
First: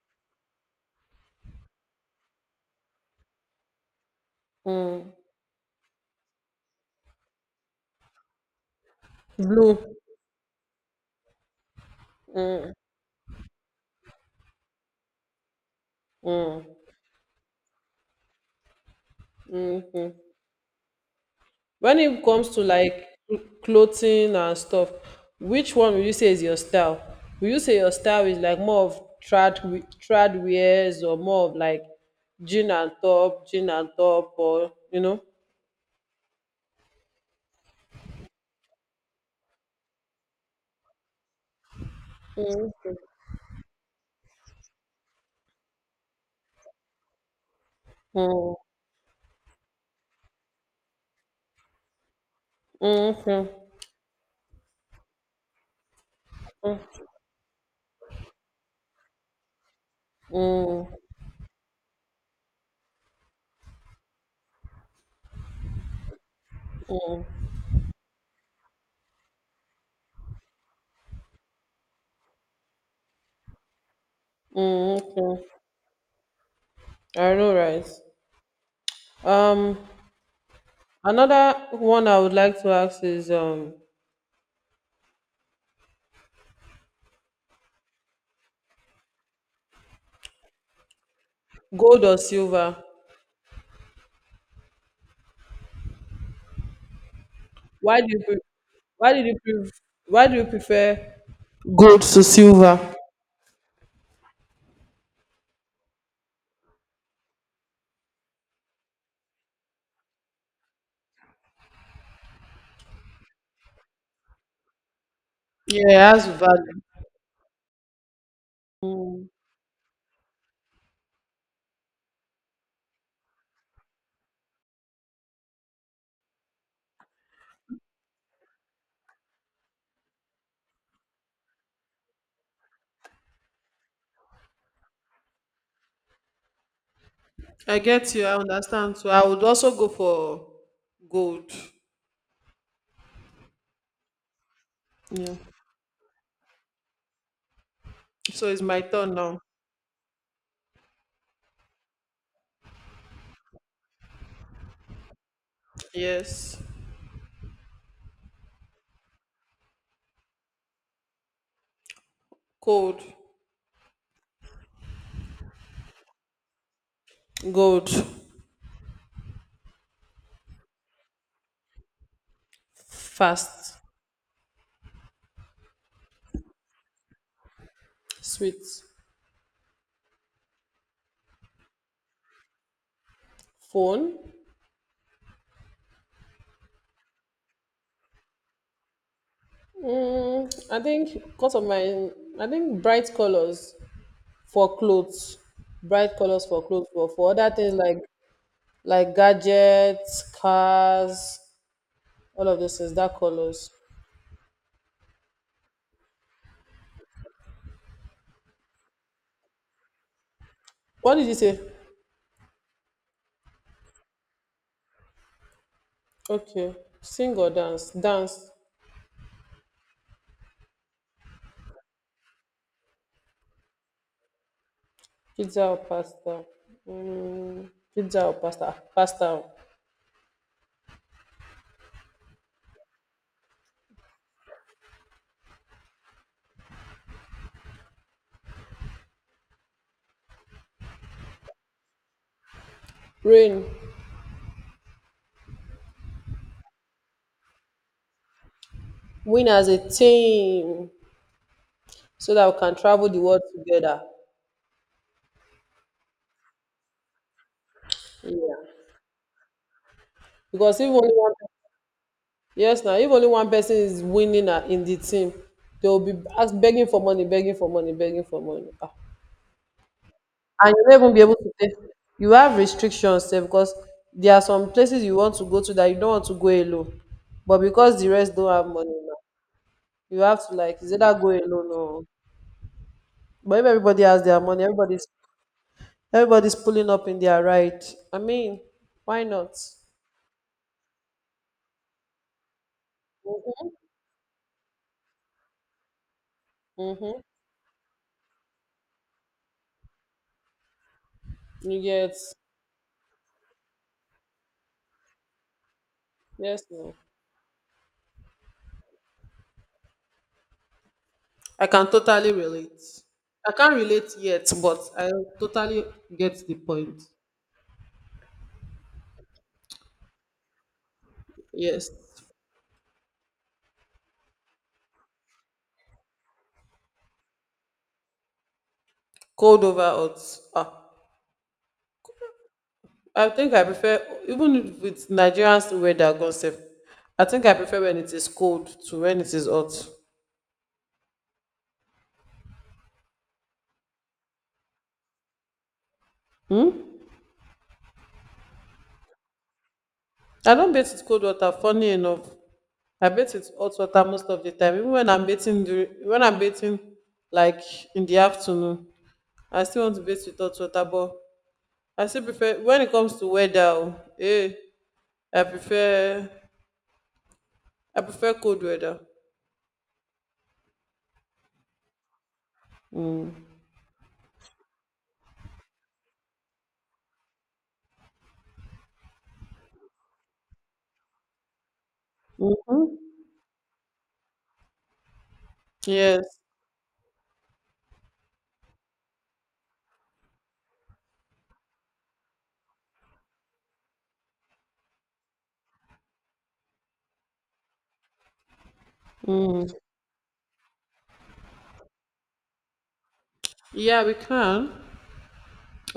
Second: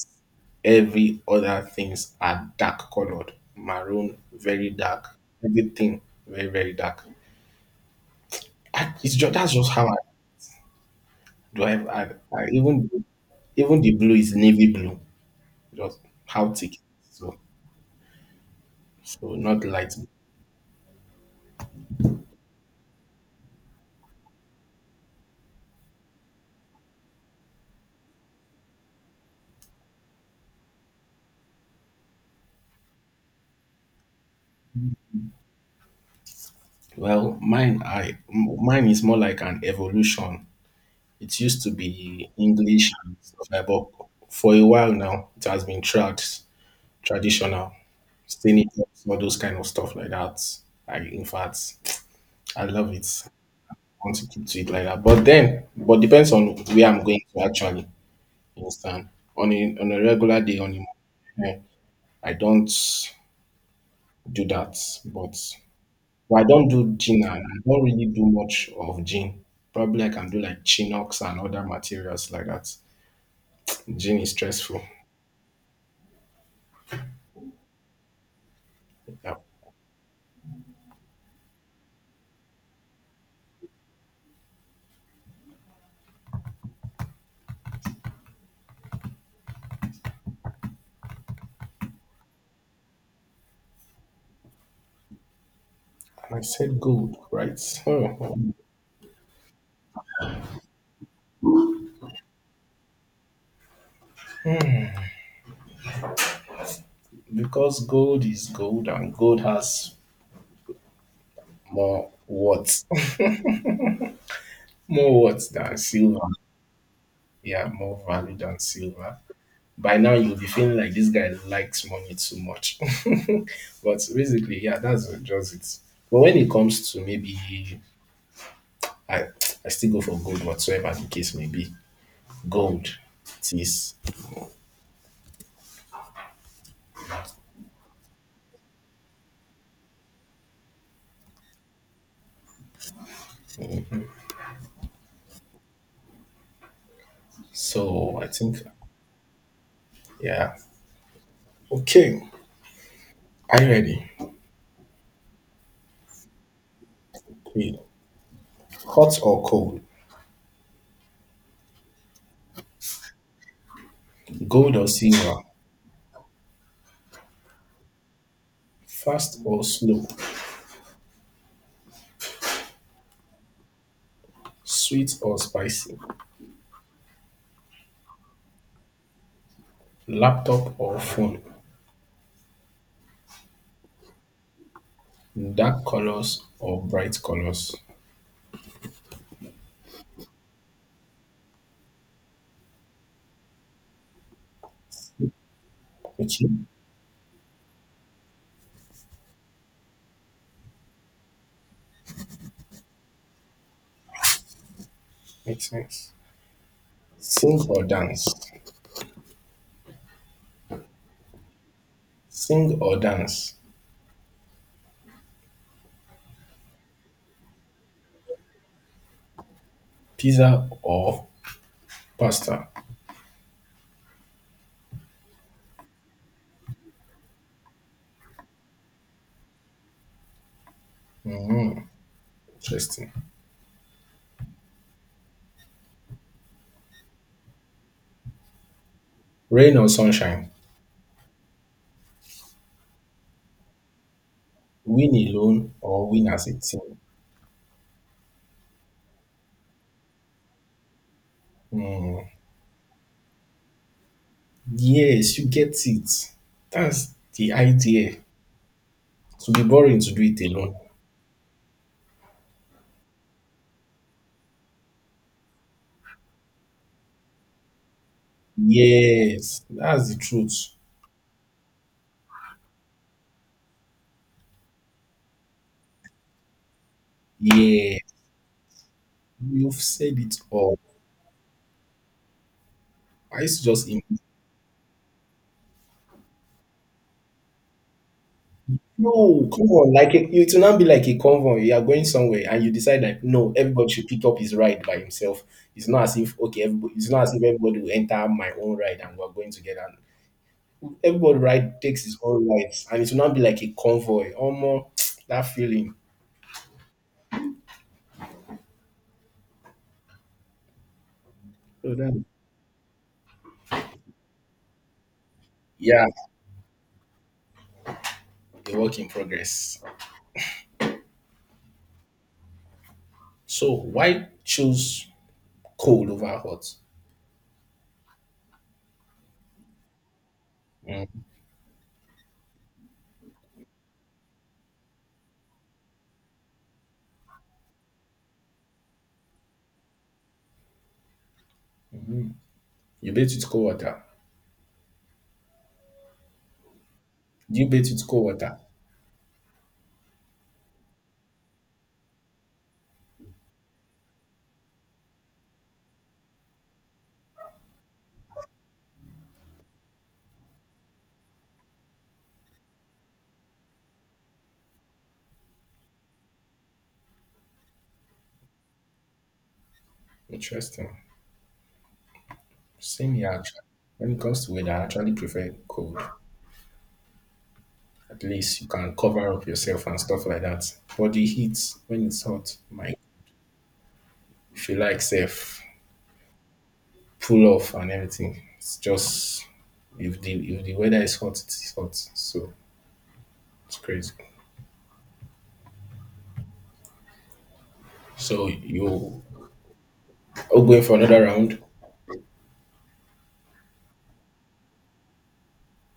Speaker 2: every other things are dark colored, maroon, very
Speaker 1: mm.
Speaker 2: dark. Everything very dark. It's just that's just
Speaker 1: Blue.
Speaker 2: how I. Do I even even the blue is navy blue, just how
Speaker 1: Mm.
Speaker 2: thick. So not light.
Speaker 1: When it comes to like clothing and stuff, which one will you say is your style? Will you say your style is like more of trad wears or more of like jean and top, or you know?
Speaker 2: Well, mine is more like an evolution. It used to be
Speaker 1: Mm,
Speaker 2: English and stuff like, but for a while now it has been traditional.
Speaker 1: mm,
Speaker 2: Senators, all those kind of stuff like that. I in fact I love it. I
Speaker 1: mm,
Speaker 2: want to keep to it like that. But then but depends on where I'm going to actually, you understand. On a regular day on
Speaker 1: mm,
Speaker 2: a, I don't do that, but well, I don't do gin.
Speaker 1: mm,
Speaker 2: And I don't really do much of gin. Probably I can do like chinox and other materials like that. Gin is stressful.
Speaker 1: mm, mm. I know, right?
Speaker 2: Yep.
Speaker 1: Um, another one I would like to ask is gold or silver?
Speaker 2: And I said gold, right?
Speaker 1: Why do you pre-
Speaker 2: Oh,
Speaker 1: why did you pre- why do you prefer gold to silver?
Speaker 2: because gold is gold, and gold has more worth, [laughs] more worth than
Speaker 1: Yeah, it
Speaker 2: silver.
Speaker 1: has value.
Speaker 2: Yeah, more value than silver.
Speaker 1: Mm.
Speaker 2: By now, you'll be feeling like this guy likes money too much. [laughs] But basically, yeah, that's just it. But when it comes to maybe, I I still go for gold whatsoever the case may be. Gold it is.
Speaker 1: I get you. I understand. So I would also go for gold. Yeah.
Speaker 2: So I
Speaker 1: So it's
Speaker 2: think
Speaker 1: my turn now.
Speaker 2: yeah. Okay. Are you ready?
Speaker 1: Yes.
Speaker 2: Okay. Hot or cold?
Speaker 1: Cold.
Speaker 2: Gold or silver?
Speaker 1: Gold.
Speaker 2: Fast or slow?
Speaker 1: Fast.
Speaker 2: Sweet or spicy?
Speaker 1: Sweet.
Speaker 2: Laptop or phone?
Speaker 1: Phone.
Speaker 2: Dark colors or bright colors?
Speaker 1: Mm, I think because of my, I think bright colors for clothes. Bright colors
Speaker 2: Okay.
Speaker 1: for clothes, but for other things like gadgets, cars, all of those things, dark colors.
Speaker 2: Makes sense. Sing or dance?
Speaker 1: What did you say?
Speaker 2: Sing or dance?
Speaker 1: Okay, sing or dance? Dance,
Speaker 2: Pizza or pasta?
Speaker 1: pizza or pasta? Mm, Pasta.
Speaker 2: Interesting. Rain or sunshine?
Speaker 1: Rain,
Speaker 2: Win alone or win as a team?
Speaker 1: win as a team so that we can travel the world together.
Speaker 2: Yes, you get it. That's the idea.
Speaker 1: Yeah,
Speaker 2: To be boring to do it alone.
Speaker 1: because if only one, Yes, now if only one person is winning, in the team, they will be ask, begging for money, begging for money, begging for money. Ah.
Speaker 2: Yes, that's the truth.
Speaker 1: And you will not even be able to take you have restrictions sef because there are some places you want to go to that you don't want to go alone but because the
Speaker 2: Yes,
Speaker 1: rest don't have money now
Speaker 2: you've said
Speaker 1: you
Speaker 2: it
Speaker 1: have to
Speaker 2: all.
Speaker 1: like is either go alone or
Speaker 2: I used
Speaker 1: but
Speaker 2: to
Speaker 1: if
Speaker 2: just
Speaker 1: everybody
Speaker 2: im-
Speaker 1: has their money everybody's pulling up in their right I mean why
Speaker 2: no,
Speaker 1: not
Speaker 2: come on, like a, it will not be like a convoy. You are going somewhere and you decide that no,
Speaker 1: mm-hmm,
Speaker 2: everybody should pick up his ride by himself. It's not as if okay, everybody, it's
Speaker 1: mm-hmm.
Speaker 2: not as if everybody will enter my own ride and we're going together. Everybody
Speaker 1: You
Speaker 2: ride takes
Speaker 1: get
Speaker 2: his own lights, and it will not be like a convoy. Almost [tsk] that feeling.
Speaker 1: yes no I can
Speaker 2: So
Speaker 1: totally relate I can't relate yet but I totally
Speaker 2: yeah,
Speaker 1: get the point.
Speaker 2: a work in progress.
Speaker 1: Yes,
Speaker 2: So why choose cold over hot?
Speaker 1: cold over hot, ah,
Speaker 2: Mm.
Speaker 1: I think I prefer even with Nigerian weather concept. I think I prefer when it is cold to when it is hot.
Speaker 2: You bathe with cold water.
Speaker 1: Hmm?
Speaker 2: Do you bathe with cold water?
Speaker 1: I don't bathe with cold water. Funny enough, I bathe with hot water most of the time. Even when I'm bathing during, when I'm bathing like in the afternoon, I still want to bathe with hot water. But I still prefer when it comes to weather, oh, eh, I prefer I prefer cold weather.
Speaker 2: Interesting. Same here
Speaker 1: Mm.
Speaker 2: actually. When it comes to weather, I actually prefer cold. At least you can cover up yourself and stuff like that. But the heat, when it's
Speaker 1: Hmm.
Speaker 2: hot, my,
Speaker 1: Mm-hmm.
Speaker 2: if you like safe,
Speaker 1: Yes.
Speaker 2: pull off and everything. It's just, if the weather is hot, it's hot. So it's crazy. So you
Speaker 1: Mm.
Speaker 2: are going for another round,
Speaker 1: Yeah, we can.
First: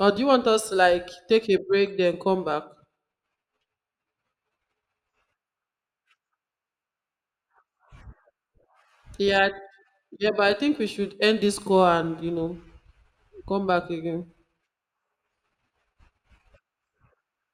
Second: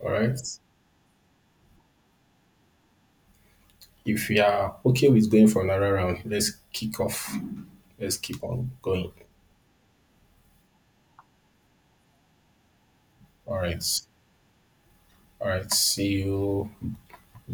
Speaker 2: all
Speaker 1: do you
Speaker 2: right?
Speaker 1: want us to like take a break then come back?
Speaker 2: If you are okay with going for another round, let's kick off. Let's keep on going.
Speaker 1: Yeah, yeah, but I think we should end this call and you know
Speaker 2: All
Speaker 1: come
Speaker 2: right.
Speaker 1: back again.
Speaker 2: All right. See you.